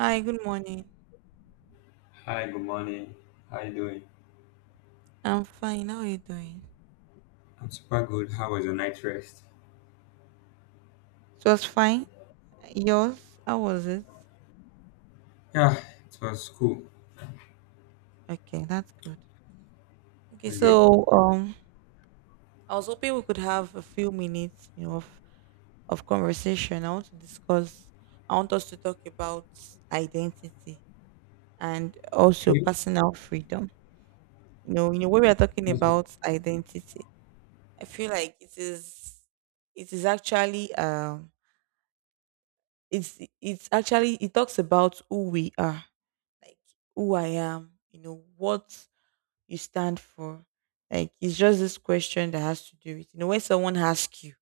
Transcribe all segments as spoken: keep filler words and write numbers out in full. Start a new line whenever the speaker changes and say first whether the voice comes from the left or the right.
right: Hi, good morning.
left: Hi, good morning. How you doing?
right: I'm fine. How are you doing?
left: I'm super good. How was your night rest?
right: It was fine. Yours? How was it?
left: Yeah, it was cool.
right: Okay, that's good. Okay,
left: That's great.
right: so um, I was hoping we could have a few minutes, you know, of, of conversation. I want to discuss. I want us to talk about identity and also
left: Okay,
right: personal freedom. You know, you know, when we are talking
left: that's good.
right: about identity, I feel like it is, it is actually um, it's it's actually it talks about who we are like who I am, you know, what you stand for. Like it's just this question that has to do with, you know, when someone asks you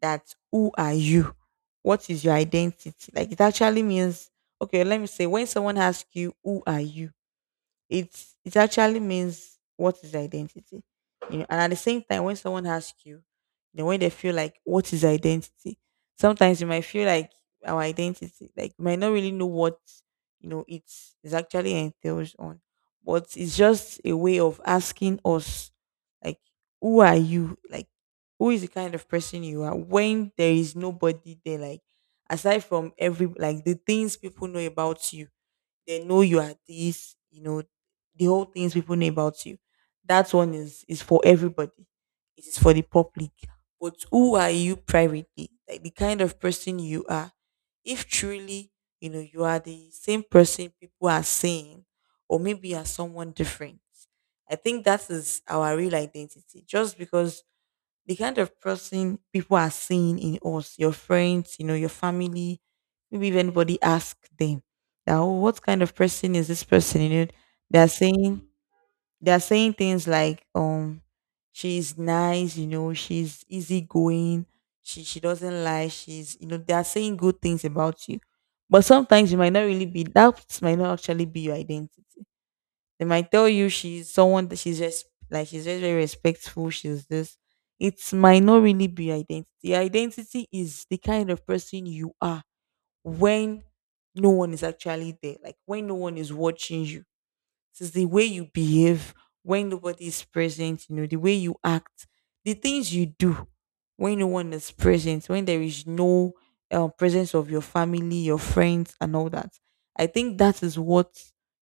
right: that who are you? What is your identity? Like it actually means okay, let me say when someone asks you who are you? It's it actually means what is identity. You know, and at the same time when someone asks you, then when they feel like what is identity, sometimes you might feel like our identity, like you might not really know what you know it's is actually entails on. But it's just a way of asking us like who are you? Like who is the kind of person you are when there is nobody there like aside from every like the things people know about you they know you are this, you know, the whole things people know about you. That one is is for everybody. It is for the public. But who are you privately? Like the kind of person you are. If truly, you know, you are the same person people are seeing, or maybe you are someone different. I think that is our real identity. Just because the kind of person people are seeing in us, your friends, you know, your family, maybe if anybody asks them that oh, what kind of person is this person? You know, they're saying they're saying things like, um, she's nice, you know, she's easygoing, she she doesn't lie, she's you know, they're saying good things about you. But sometimes you might not really be that might not actually be your identity. They might tell you she's someone that she's just like she's very, very respectful, she's this. It might not really be identity. Your identity is the kind of person you are when no one is actually there, like when no one is watching you it is the way you behave when nobody is present, you know, the way you act, the things you do when no one is present, when there is no uh, presence of your family, your friends, and all that. I think that is what,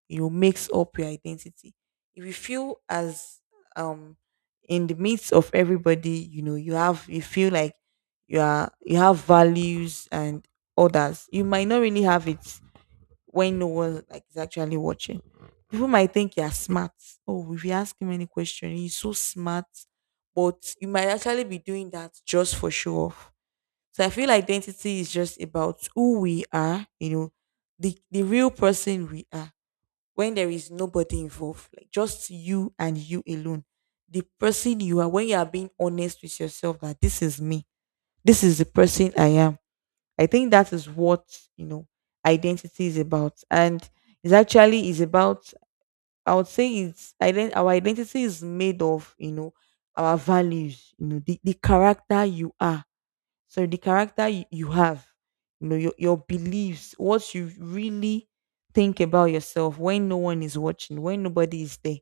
right: you know, makes up your identity. If you feel as, um, in the midst of everybody, you know, you have, you feel like you are, you have values and others. You might not really have it when no one like is actually watching. People might think you're smart. Oh, if you ask him any question, he's so smart. But you might actually be doing that just for show off. So I feel identity is just about who we are, you know, the the real person we are. When there is nobody involved, like just you and you alone. The person you are when you are being honest with yourself that this is me. This is the person I am I think that is what you know identity is about, and it's actually is about. I would say it's ident- our identity is made of you know our values, you know the, the character you are, so the character you, you have, you know your your beliefs, what you really think about yourself when no one is watching, when nobody is there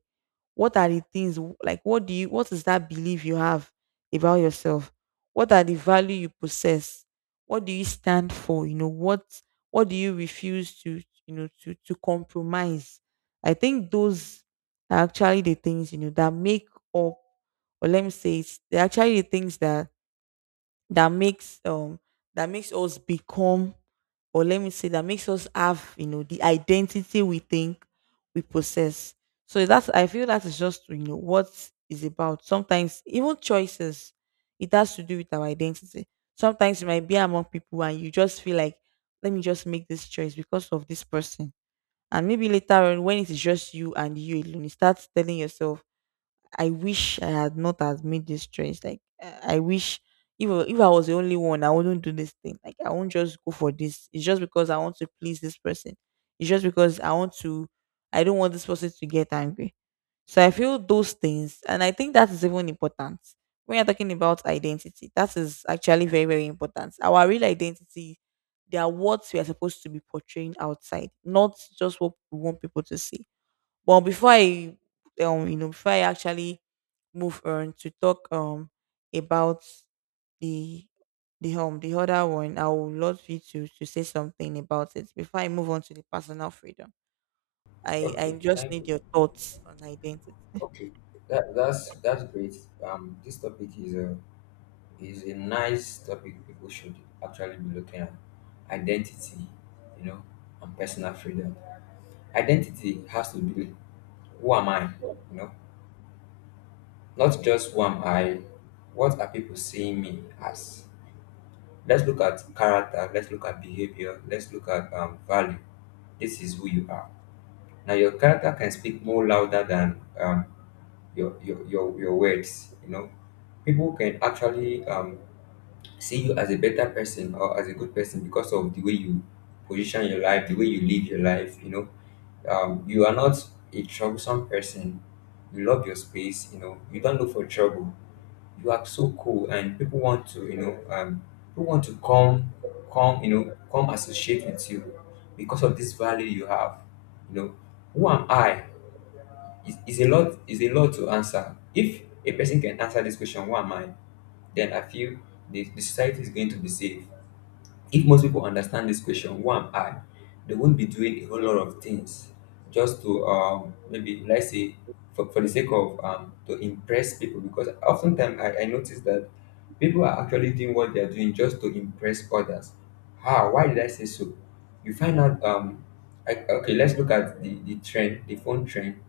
right: what are the things w- like what do you what is that belief you have about yourself what are the value you possess what do you stand for you know what what do you refuse to you know to to compromise. I think those are actually the things you know that make up or let me say it's they're actually the things that that makes um that makes us become or let me say that makes us have you know the identity we think we possess. So that's I feel that is just you know what is about sometimes even choices it has to do with our identity sometimes you might be among people and you just feel like let me just make this choice because of this person and maybe later on when it is just you and you alone you start telling yourself I wish I had not has made this choice. Like I I wish if I- if I was the only one, I wouldn't do this thing. Like I won't just go for this. It's just because I want to please this person. It's just because I want to. I don't want this person to get angry. So I feel those things, and I think that is even important when you're talking about identity. That is actually very very important. Our real identity, they are what we are supposed to be portraying outside, not just what we want people to see. But before I um you know before I actually move on to talk um about the the home the other one, I would love you to to say something about it before I move on to the personal freedom. I I
left: Okay,
right: just
left: thank
right: need
left: you.
right: your thoughts on identity.
left: Okay, that, that's that's great. Um, this topic is a is a nice topic people should actually be looking at. Identity, you know, and personal freedom. Identity has to be who am I, you know, not just who am I. What are people seeing me as? Let's look at character, let's look at behavior, let's look at um, value. This is who you are. Now, your character can speak more louder than um, your, your, your, your words, you know. People can actually um, see you as a better person or as a good person because of the way you position your life, the way you live your life, you know. Um, you are not a troublesome person. You love your space, you know. You don't look for trouble, you are so cool, and people want to, you know, um people want to come come, you know, come associate with you because of this value you have, you know. Who am I is, is a lot, is a lot to answer. If a person can answer this question, who am I, then I feel the, the society is going to be safe if most people understand this question, who am I? They won't be doing a whole lot of things just to, um, maybe let's say for, for the sake of, um, to impress people, because oftentimes I, I notice that people are actually doing what they are doing just to impress others. How? Why did I say so? You find out um I, okay, let's look at the, the trend, the phone trend.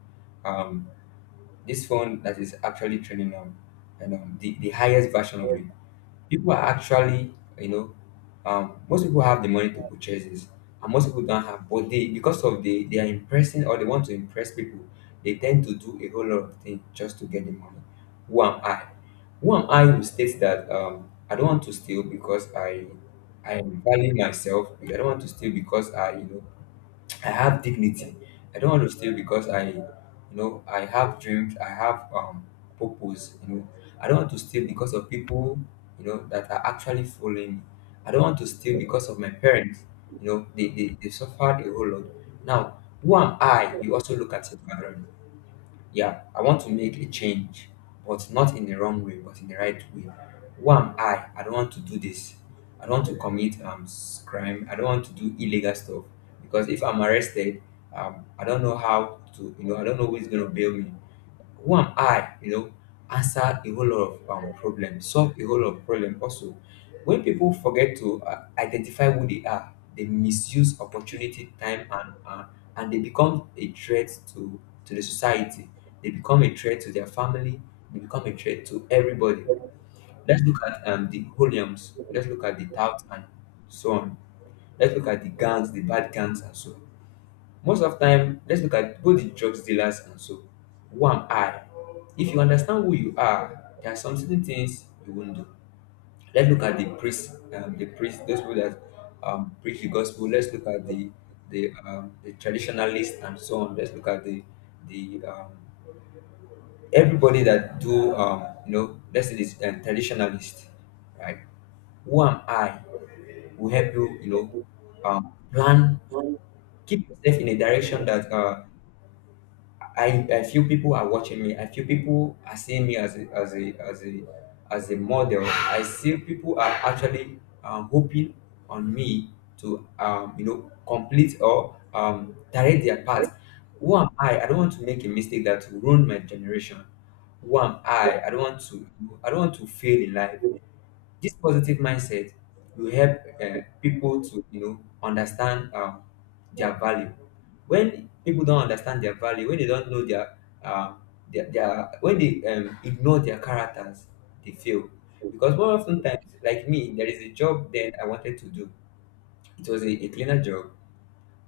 left: Um this phone that is actually trending now, and um the, the highest version of it, people are actually, you know, um, most people have the money to purchase this, and most people don't have, but they, because of the, they are impressing, or they want to impress people, they tend to do a whole lot of things just to get the money. Who am I? Who am I, who states that, um, I don't want to steal because i i value myself? I don't want to steal because I, you know, I have dignity. I don't want to stay because I, you know, I have dreams. I have um purpose. You know, I don't want to stay because of people, you know, that are actually following me. I don't want to stay because of my parents. You know, they they, they suffered a whole lot. Now, who am I? You also look at your background. Yeah, I want to make a change, but not in the wrong way, but in the right way. Who am I? I don't want to do this. I don't want to commit um s- crime. I don't want to do illegal stuff because if I'm arrested, um, I don't know how to, you know, I don't know who is going to bail me. Who am I? You know, answer a whole lot of um, problems, solve a whole lot of problems. Also, when people forget to uh, identify who they are, they misuse opportunity, time, and uh, and they become a threat to to the society. They become a threat to their family. They become a threat to everybody. Let's look at um, the Holiams. Let's look at the touts and so on. Let's look at the gangs, the bad gangs, and so on. Most of time, let's look at both the drugs dealers and so. Who am I? If you understand who you are, there are some certain things you won't do. Let's look at the priest, um, the priest, those people that um, preach the gospel. Let's look at the the um, the traditionalists and so on. Let's look at the the um, everybody that do um, you know. Let's say this um, traditionalist, right? Who am I? Will help you, you know, um, plan, keep yourself in a direction that uh, I, I feel people are watching me. I feel people are seeing me as a as a as a as a model. I see people are actually um, hoping on me to um, you know, complete or um, direct their path. Who am I? I don't want to make a mistake that will ruin my generation. Who am I? I don't want to I don't want to fail in life. This positive mindset will help uh, people to, you know, understand um, their value. When people don't understand their value, when they don't know their, um, their, their when they um, ignore their characters, they fail. Because more often times, like me, there is a job that I wanted to do. It was a, a cleaner job,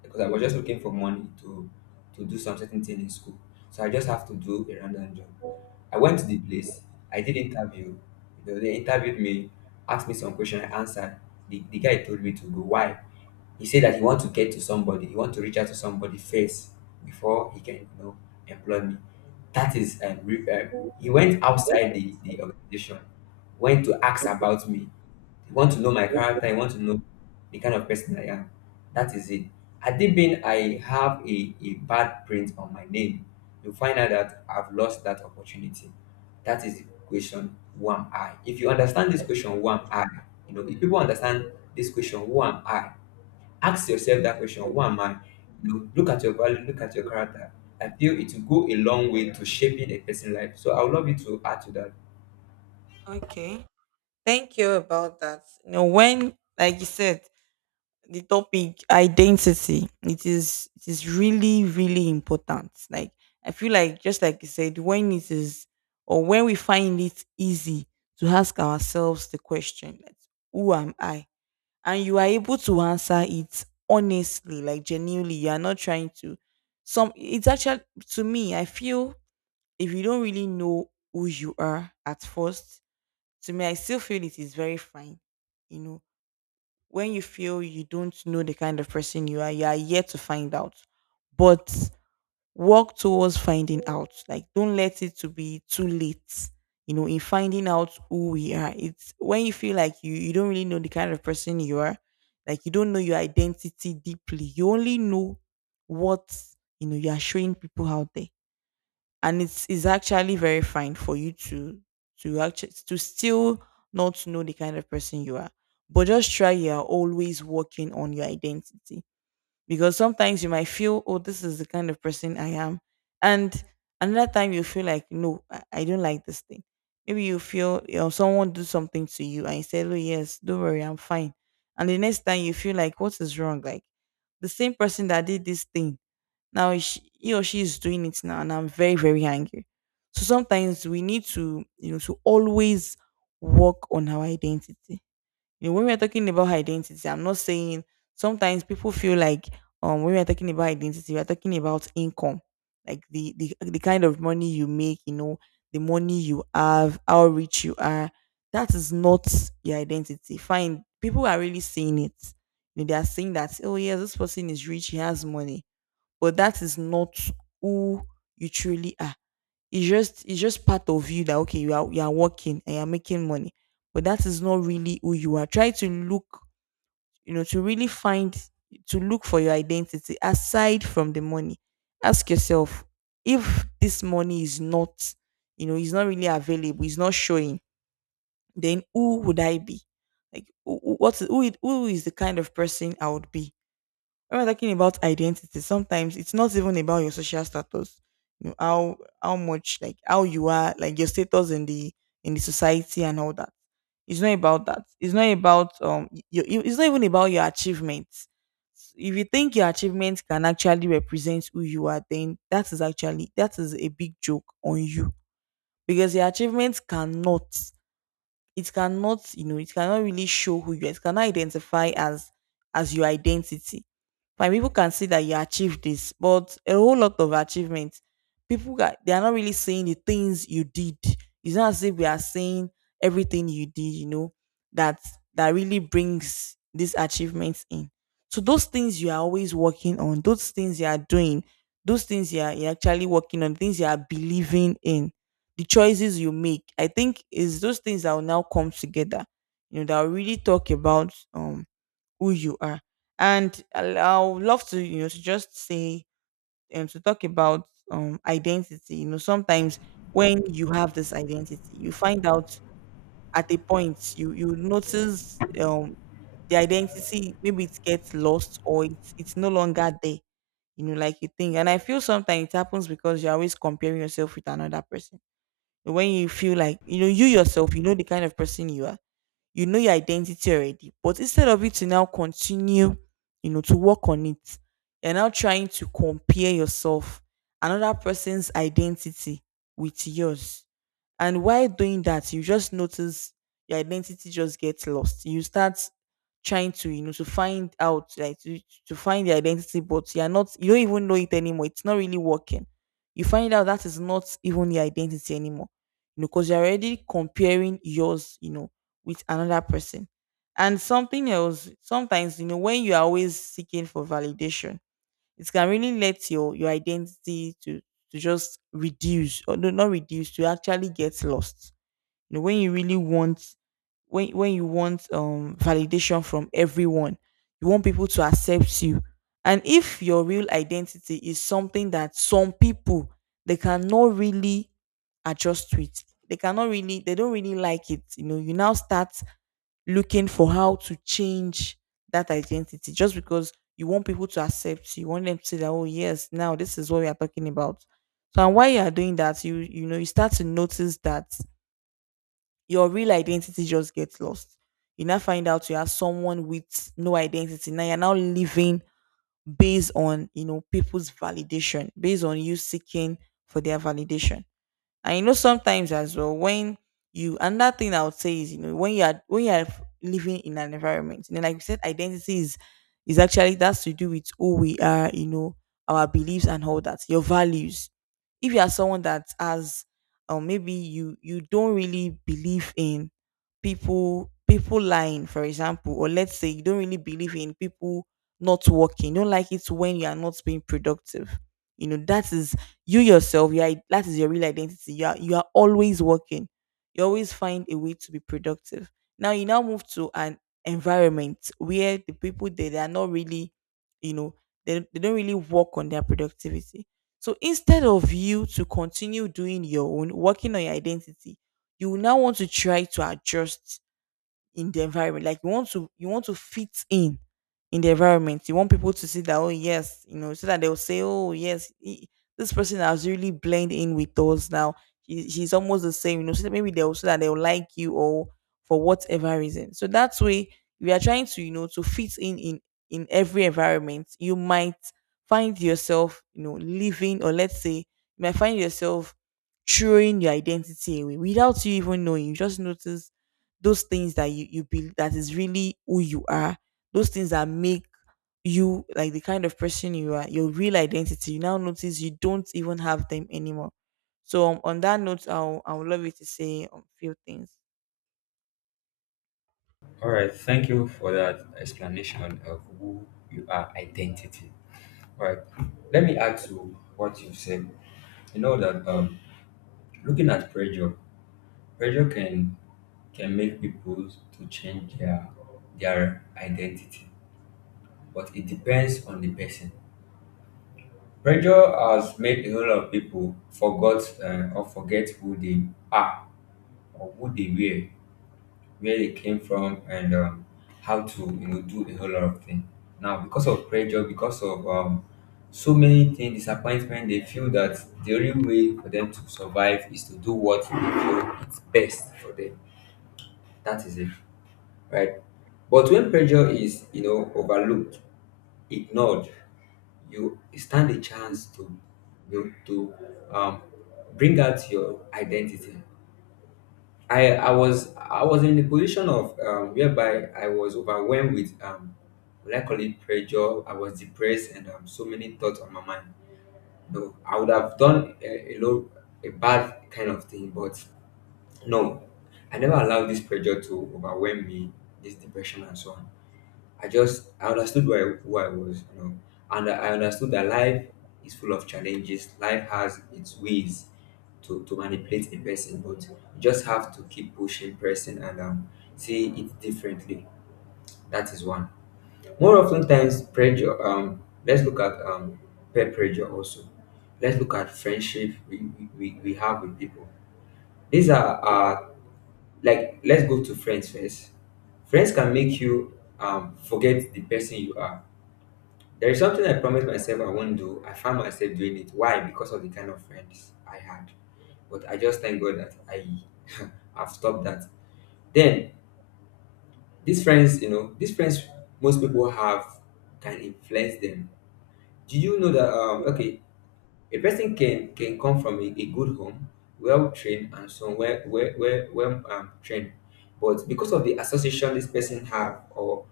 left: because I was just looking for money to to do some certain thing in school. So I just have to do a random job. I went to the place. I did interview. You know, they interviewed me, asked me some question. I answered. The, the guy told me to go. Why? He said that he want to get to somebody. He want to reach out to somebody first before he can, you know, employ me. That is, um, re- um, he went outside the, the organization, went to ask about me. You want to know my character, you want to know the kind of person I am. That is it. Had it been I have a, a bad print on my name, you find out that I've lost that opportunity. That is the question, who am I? If you understand this question, who am I? You know, if people understand this question, who am I? Ask yourself that question, who am I? You know, look at your value, look at your character. I feel it will go a long way to shaping a person's life. So I would love you to add to that.
right: Okay, thank you about that. You know when like you said the topic identity it is it is really really important like I feel like just like you said when it is or when we find it easy to ask ourselves the question like, who am I and you are able to answer it honestly like genuinely you are not trying to some it's actually to me I feel if you don't really know who you are at first to me I still feel it is very fine you know when you feel you don't know the kind of person you are, you are yet to find out. But work towards finding out. Like don't let it to be too late. You know, in finding out who we are. It's when you feel like you you don't really know the kind of person you are, like you don't know your identity deeply. You only know what you know you are showing people out there and it is actually very fine for you to to actually to still not know the kind of person you are but just try you are always working on your identity because sometimes you might feel oh this is the kind of person I am and another time you feel like no i, I don't like this thing maybe you feel you know, someone do something to you and you said oh yes don't worry I'm fine and the next time you feel like what is wrong like the same person that did this thing now sh he or she is doing it now, and I'm very, very angry. So sometimes we need to, you know, to always work on our identity. You know, when we're talking about identity, I'm not saying sometimes people feel like um when we're talking about identity, we're talking about income, like the, the the kind of money you make, you know, the money you have, how rich you are. That is not your identity. Fine, people are really seeing it. You know, they are saying that, oh yes, this person is rich, he has money but that is not who you truly are. It's just it's just part of you that okay, you are you are working and you're making money. But that is not really who you are. Try to look, you know, to really find to look for your identity aside from the money. Ask yourself if this money is not, you know, is not really available, is not showing, then who would I be? Like who- who- what who, it- who is the kind of person I would be? When we're talking about identity, sometimes it's not even about your social status. You know, how how much like how you are, like your status in the in the society and all that. It's not about that. It's not about um y- your it's not even about your achievements. If you think your achievements can actually represent who you are, then that is actually that is a big joke on you. Because your achievements cannot it cannot, you know, it cannot really show who you are. It cannot identify as as your identity my people can see that you achieved this, but a whole lot of achievements, people got they are not really seeing the things you did. It's not as if we are seeing everything you did, you know, that that really brings these achievements in. So those things you are always working on, those things you are doing, those things you are you're actually working on, things you are believing in, the choices you make. I think is those things that will now come together. You know, that will really talk about um who you are. And I'll- I would love to, you know, to just say um to talk about um identity. You know, sometimes when you have this identity, you find out at a point you you notice um the identity maybe it gets lost or it's it's no longer there. You know, like you think. And I feel sometimes it happens because you're always comparing yourself with another person. When you feel like you know you yourself, you know the kind of person you are, you know your identity already, but instead of it to now continue, you know, to work on it, you're now trying to compare yourself another person's identity with yours. And while doing that, you just notice your identity just gets lost. You start trying to, you know, to find out, like to, to find the identity, but you're not, you don't even know it anymore. It's not really working. You find out that is not even your identity anymore, you know, because you're already comparing yours, you know, with another person. And something else, sometimes, you know, when you are always seeking for validation, it can really let your your identity to to just reduce or no, not reduce to actually get lost. You know, when you really want, when when you want um validation from everyone, you want people to accept you. And if your real identity is something that some people they cannot really adjust to it. They cannot really, they don't really like it. You know, you now start looking for how to change that identity just because you want people to accept you. You want them to say that, oh yes, now this is what we are talking about. So and while you are doing that, you you know, you start to notice that your real identity just gets lost. You now find out you are someone with no identity. Now you're now living based on, you know, people's validation, based on you seeking for their validation. And you know, sometimes as well, when you another thing I would say is, you know, when you are when you are living in an environment, you know, like you said, identity is is actually that's to do with who we are, you know, our beliefs and all that, your values. If you are someone that has or maybe you you don't really believe in people people lying, for example, or let's say you don't really believe in people not working, you don't like it when you are not being productive. You know, that is you yourself, you are, that is your real identity. You are you are always working. You always find a way to be productive. Now you now move to an environment where the people there they are not really, you know, they, they don't really work on their productivity. So instead of you to continue doing your own, working on your identity, you will now want to try to adjust in the environment. Like you want to you want to fit in in the environment. You want people to see that, oh yes, you know, so that they'll say, oh yes, he- this person has really blend in with us now. She, she's almost the same, you know. So that maybe they'll, so that they'll like you or for whatever reason. So that way we are trying to, you know, to fit in in in every environment. You might find yourself, you know, living, or let's say you might find yourself throwing your identity away without you even knowing. You just notice those things that you you be that is really who you are, those things that make you like the kind of person you are, your real identity, you now notice you don't even have them anymore. So um, on that note, i'll I would love you to say a few things.
left: All right. Thank you for that explanation of who you are, identity. All right. Let me add to what you've said. You know that um, looking at pressure, pressure can can make people to change their their identity, but it depends on the person. Pressure has made a whole lot of people forgot uh, or forget who they are, or who they were, where they came from, and um, how to, you know, do a whole lot of things now, because of pressure, because of um, so many things, disappointment. They feel that the only way for them to survive is to do what they feel is best for them. That is it, right? But when pressure is, you know, overlooked, ignored, you stand a chance to, you know, to um, bring out your identity. I I was I was in the position of, um, whereby I was overwhelmed with um what I call it pressure. I was depressed, and um, so many thoughts on my mind. No, I would have done a, a low a bad kind of thing, but no, I never allowed this pressure to overwhelm me, this depression and so on. I just I understood where I, who I was, you know, and I understood that life is full of challenges. Life has its ways to, to manipulate a person, but you just have to keep pushing person and, um, see it differently. That is one. More often times, pressure. Um, let's look at um, peer pressure also. Let's look at friendship we, we, we we have with people. These are uh, like let's go to friends first. Friends can make you um, forget the person you are. There is something I promised myself I won't do. I found myself doing it. Why? Because of the kind of friends I had. But I just thank God that I have stopped that. Then these friends, you know, these friends most people have can influence them. Do you know that um okay, a person can can come from a, a good home, well trained, and so well well well, well um, trained. But because of the association this person have, or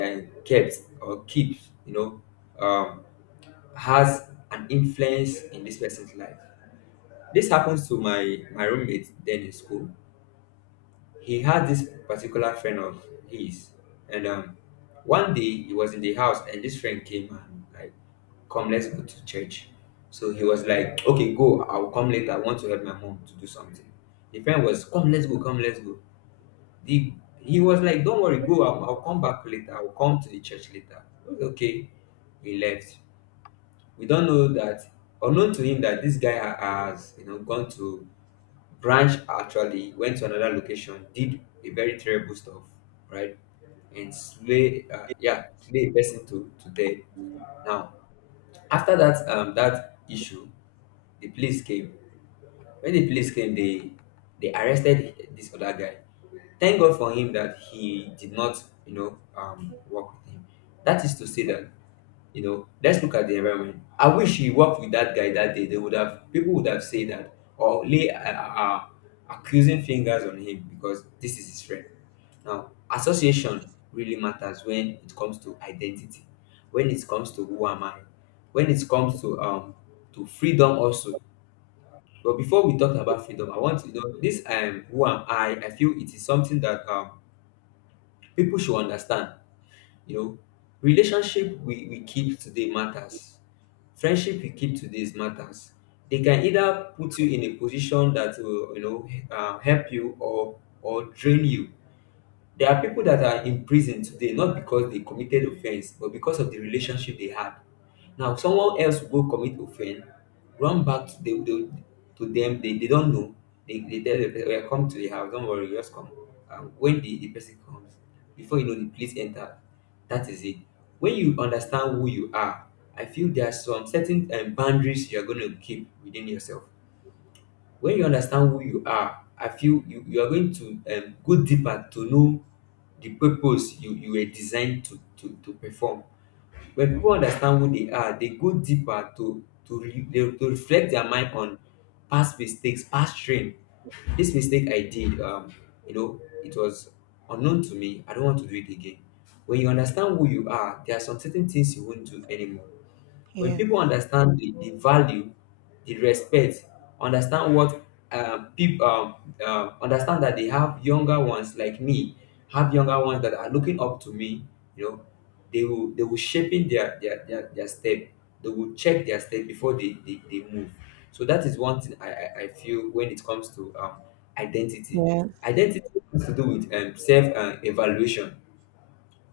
left: uh, kept or keeps, you know, um has an influence in this person's life. This happens to my my roommate then in school. He had this particular friend of his, and um, one day he was in the house, and this friend came and like, "Come, let's go to church." So he was like, "Okay, go. I'll come later. I want to help my mom to do something." The friend was, "Come, let's go. Come, let's go." The He was like, "Don't worry, go. I'll, I'll come back later. I'll come to the church later." It was okay. He left, we don't know that unknown to him that this guy ha- has you know gone to branch actually went to another location, did a very terrible stuff, right, and slay uh, yeah, slay a person to to death. Now, after that um that issue, the police came. When the police came, they they arrested this other guy. Thank God for him that he did not you know um work with him. That is to say that, you know, let's look at the environment. I wish he worked with that guy that day. They would have, people would have said that or lay uh, uh, uh, accusing fingers on him because this is his friend. Now, association really matters when it comes to identity, when it comes to who am I, when it comes to um to freedom also. But before we talk about freedom, I want to know this um who am I? I feel it is something that um people should understand. you know, relationship we, we keep today matters. Friendship you keep today is matters. They can either put you in a position that will, you know, uh, help you, or or drain you. There are people that are in prison today not because they committed offense, but because of the relationship they had. Now, someone else will go commit offense, run back to, the, the, to them. They, they don't know. They, they tell them, well, come to the house, don't worry, just come. Um, when the, the person comes, before you know, the police enter. That is it. When you understand who you are, I feel there are some certain um, boundaries you are going to keep within yourself. When you understand who you are, I feel you, you are going to um, go deeper to know the purpose you, you were designed to, to, to perform. When people understand who they are, they go deeper to to, re, they, to reflect their mind on past mistakes, past strain. This mistake I did, um, you know it was unknown to me. I don't want to do it again. When you understand who you are, there are some certain things you won't do anymore. When people
right: Yes,
left: understand the, the value, the respect, understand what, um, people um, um, understand that they have younger ones like me, have younger ones that are looking up to me, you know. They will they will shaping their their, their, their step. They will check their step before they, they, they move. So that is one thing I, I, I feel when it comes to um, identity.
right: yes.
left: Identity has to do with um, self uh, evaluation.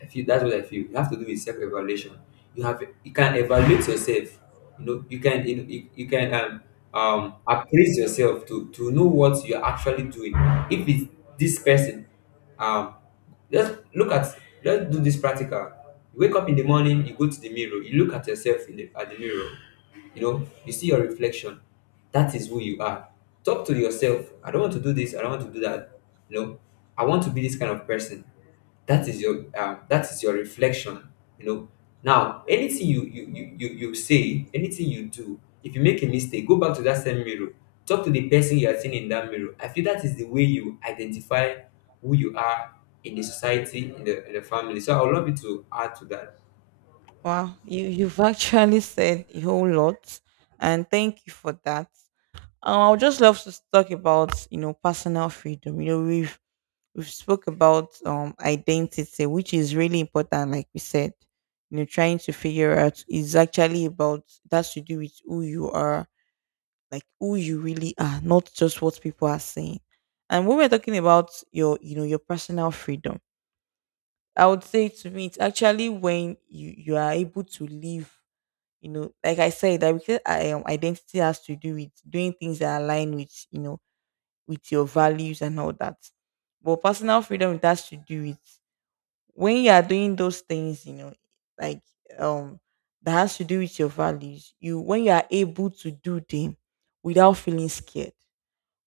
left: I feel that's what I feel. You have to do with self evaluation. You have you can evaluate yourself. You know you can you, know, you, you can um um appraise yourself to to know what you're actually doing. If it's this person, um, just look at, let's do this practical. You wake up in the morning, you go to the mirror, you look at yourself in the at the mirror. You know you see your reflection. That is who you are. Talk to yourself. I don't want to do this. I don't want to do that. You know, I want to be this kind of person. That is your um, that is your reflection, you know. Now, anything you you, you you you say, anything you do, if you make a mistake, go back to that same mirror. Talk to the person you are seeing in that mirror. I feel that is the way you identify who you are in the society, in the, in the family. So I would love you to add to that.
right: Wow. You you've actually said a whole lot and thank you for that. Um, I would just love to talk about, you know, personal freedom. You know, we've we've spoke about um identity, which is really important, like we said. You know, trying to figure out is actually about that's to do with who you are, like who you really are, not just what people are saying. And when we're talking about your, you know, your personal freedom, I would say to me, it's actually when you you are able to live, you know, like I said, that because I, um, identity has to do with doing things that align with, you know, with your values and all that. But personal freedom, it has to do with when you are doing those things, you know, like um that has to do with your values, you when you are able to do them without feeling scared,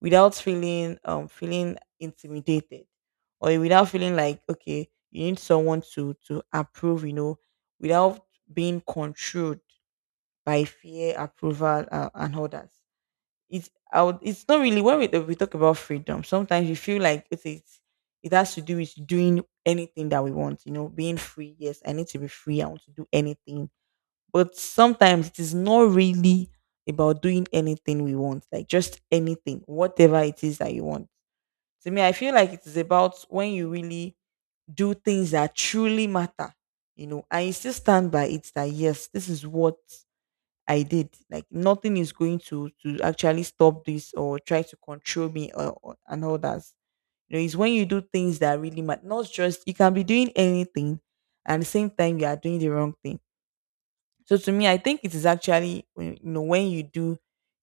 right: without feeling um feeling intimidated, or without feeling like okay, you need someone to to approve, you know, without being controlled by fear, approval, uh, and others. It's I would, it's not really when we, we talk about freedom. Sometimes we feel like it is it has to do with doing anything that we want. You know, being free. Yes, I need to be free. I want to do anything. But sometimes it is not really about doing anything we want. Like just anything, whatever it is that you want. To me, I feel like it is about when you really do things that truly matter. You know, and you still stand by it that yes, this is what I did. Like nothing is going to to actually stop this or try to control me or, or- and all that. You know, it's when you do things that really matter. Not just you can be doing anything, and at the same time you are doing the wrong thing. So to me, I think it is actually when- you know when you do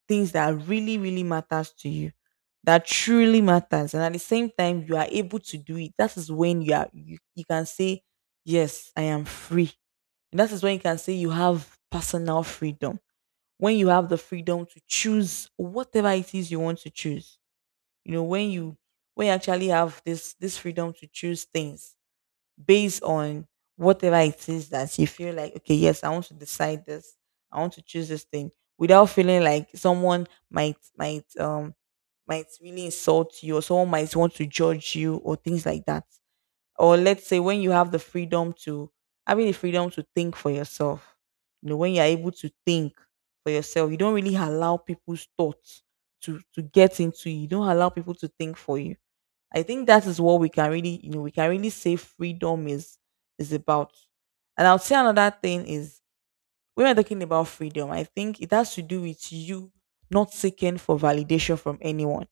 right: things that really really matters to you, that truly matters, and at the same time you are able to do it. That is when you are you, you can say yes, I am free. That is when you can say you have personal freedom, when you have the freedom to choose whatever it is you want to choose. You know, when you when you actually have this this freedom to choose things based on whatever it is that you feel like, okay, yes, I want to decide this, I want to choose this thing without feeling like someone might might um might really insult you or someone might want to judge you or things like that. Or let's say when you have the freedom to having the freedom to think for yourself. You know, when you're able to think for yourself, you don't really allow people's thoughts to to get into you, you don't allow people to think for you. I think that is what we can really, you know, we can really say freedom is is about. And I'll say another thing is when we're talking about freedom, I think it has to do with you not seeking for validation from anyone.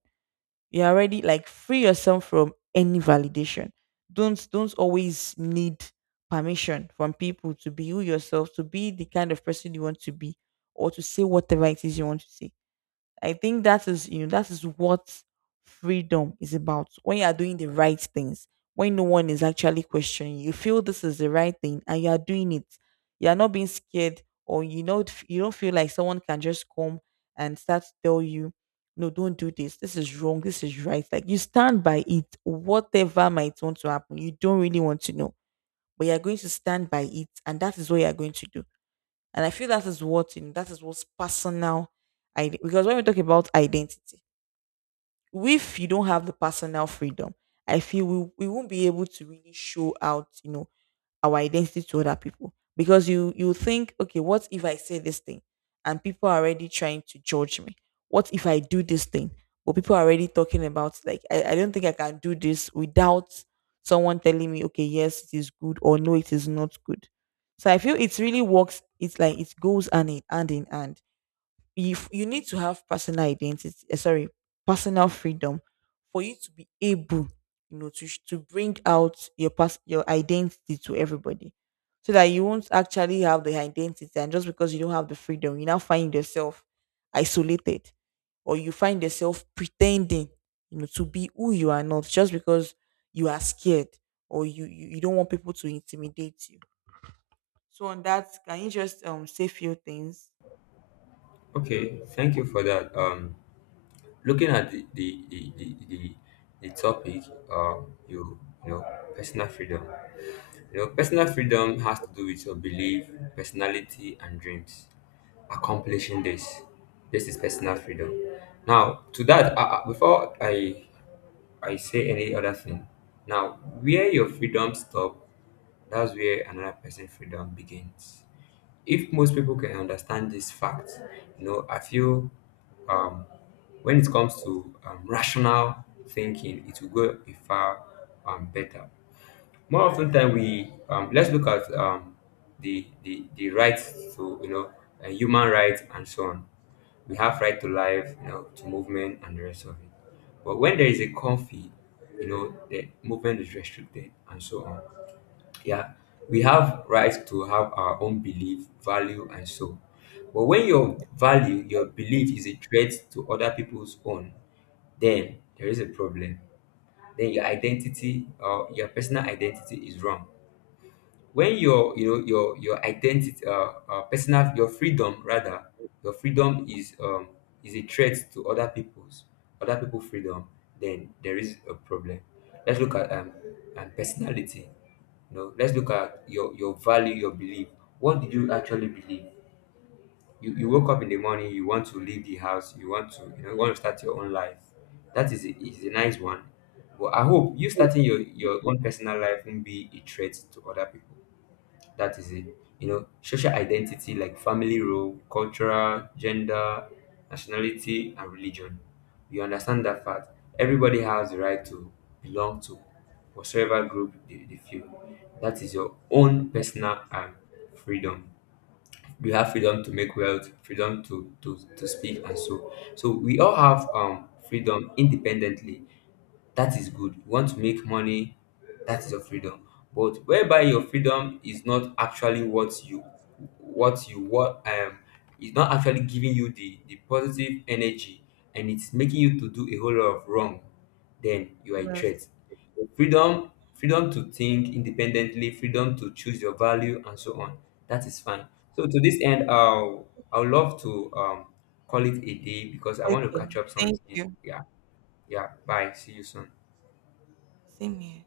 right: You're already like free yourself from any validation. Don't don't always need permission from people to be you yourself, to be the kind of person you want to be, or to say whatever it is you want to say. I think that is, you know, that is what freedom is about. When you are doing the right things, when no one is actually questioning, you feel this is the right thing and you are doing it. You are not being scared, or you know you don't feel like someone can just come and start to tell you, no, don't do this. This is wrong. This is right. Like you stand by it, whatever might want to happen. You don't really want to know, but you are going to stand by it, and that is what you are going to do. And I feel that is what, you know, that is what's personal ide- because when we talk about identity, if you don't have the personal freedom, I feel we, we won't be able to really show out, you know, our identity to other people, because you you think, okay, what if I say this thing and people are already trying to judge me? What if I do this thing, well people are already talking about, like i, I don't think I can do this without someone telling me okay yes it is good or no it is not good. So I feel it really works, it's like it goes hand in hand in hand. you f- you need to have personal identity, eh, sorry, personal freedom, for you to be able, you know, to sh- to bring out your pers- your identity to everybody, so that you won't actually have the identity and just because you don't have the freedom you now find yourself isolated, or you find yourself pretending, you know, to be who you are not, just because you are scared, or you you, you don't want people to intimidate you. So on that can you just um say few things.
left: Okay, thank you for that. Um looking at the the the the, the, the topic, um you you know, personal freedom. Your personal freedom has to do with your belief, personality, and dreams. Accomplishing this, this is personal freedom. Now, to that, uh, uh, before I I say any other thing, now where your freedom stop, that's where another person's freedom begins. If most people can understand this fact, you know, I feel, um, when it comes to um, rational thinking, it will go a far, um, better more often than we, um, let's look at, um, the, the the rights to, you know, uh, human rights and so on. We have right to life, you know, to movement and the rest of it. But when there is a conflict, you know, the movement is restricted and so on, yeah. We have rights to have our own belief, value, and so. But when your value, your belief is a threat to other people's own, then there is a problem. Then your identity or your personal identity is wrong. When your you know your your identity, uh, uh personal, your freedom rather, your freedom is um is a threat to other people's, other people freedom, then there is a problem. Let's look at, um and personality. You know, let's look at your your value, your belief. What did you actually believe? You, you woke up in the morning, you want to leave the house, you want to, you know, you want to start your own life. That is a, is a nice one. But I hope you starting your your own personal life won't be a threat to other people. That is it. You know, social identity like family role, cultural, gender, nationality, and religion. You understand that fact. Everybody has the right to belong to whatsoever group they, they feel. That is your own personal um, freedom. You have freedom to make wealth, freedom to, to, to speak, and so. So we all have um, freedom independently. That is good. You want to make money, that is your freedom. But whereby your freedom is not actually what you, what you what um is not actually giving you the the positive energy, and it's making you to do a whole lot of wrong, then you are a
right: Yes.
left: threat. Freedom, freedom to think independently, freedom to choose your value and so on, that is fine. So to this end, i'll i'll love to um call it a day because I want to
right: Okay.
left: catch up
right: Thank
left: something.
right: you.
left: Yeah, yeah, bye, see you soon.
right: Same here.